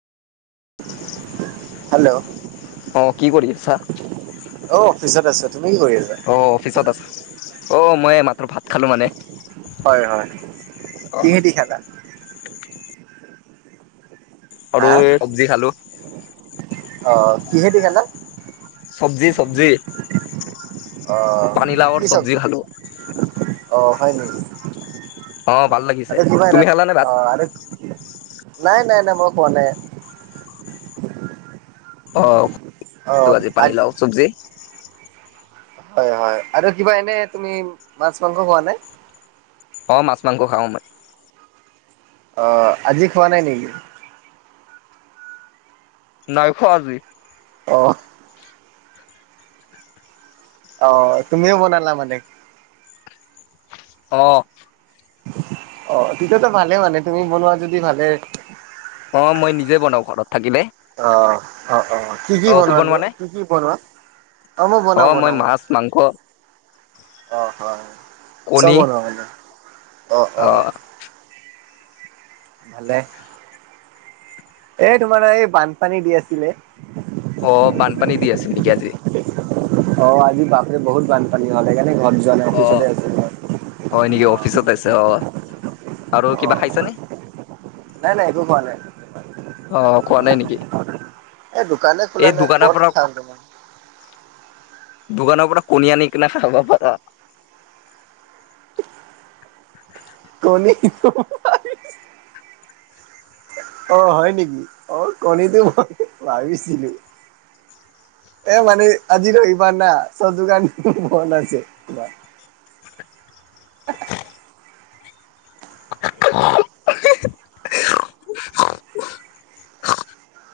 Hello অঁ কি কৰিছা অ অফিচত আছোঁ তুমি কি কৰি আছা? [unintelligible] অঁ মই মাত্ৰ ভাত খালোঁ মানে হয় হয় কিহেদি খালা আৰু হা এই চব্জি খালো অ কিহেদি খালা? চব্জি চব্জি অ পানী লাৱৰ চব্জি খালো অ হয় নেকি? অ ভাল লাগিছে তুমি খালানে [inaudible] অ ভাত নাই নাই নাই মই খোৱা নাই অ অ [unintelligible] আজি আজ পানী লাও চব্জি হয় হয় আৰু কিবা এনে তুমি মাছ, মাংস খোৱা নে? অ মাছ, মাংস খাওঁ মই অ আজি খোৱা নাই নেকি? নাই খোৱা আজি অঁ অ তুমিও বনালা মানে অ অ তেতিয়াতো ভালে মানে তুমি বনোৱা যদি ভালে অ মই নিজে বনাওঁ ঘৰত থাকিলে অ অ অ কি অ কি তুমি বনো বনোৱা নে কি কি বনোৱা, অ মই বনাও বনাও মই মাংস অ হয় চব কণী বনোৱা মানে অ অ ভালে এ তোমাৰ এই বানপানী দি আছিলে অ বানপানী দি আছে নেকি আজি অ আজি বাপৰে বহুত বানপানী হ'ল সেইকাৰণে ঘৰত যোৱা নাই অ অফিচতে আছে ঘ হয় নেকি অফিচত আছে অ আৰু অ কিবা খাইছে নে? নাই নাই একো পোৱা নাই। অ খোৱা নাই নেকি এই দোকানে খোলা এই নাই দোকানৰ ক'ত পৰা, খাম তোমাৰ দোকানৰ পৰা কণী আনি কিনে খাব পাৰ কণি অ হয় নেকি, অ কণীটো ভাবিছিলোঁ এ মানে আজি ৰবি বা না চব দোকান বন্ধ আছে [unintelligible]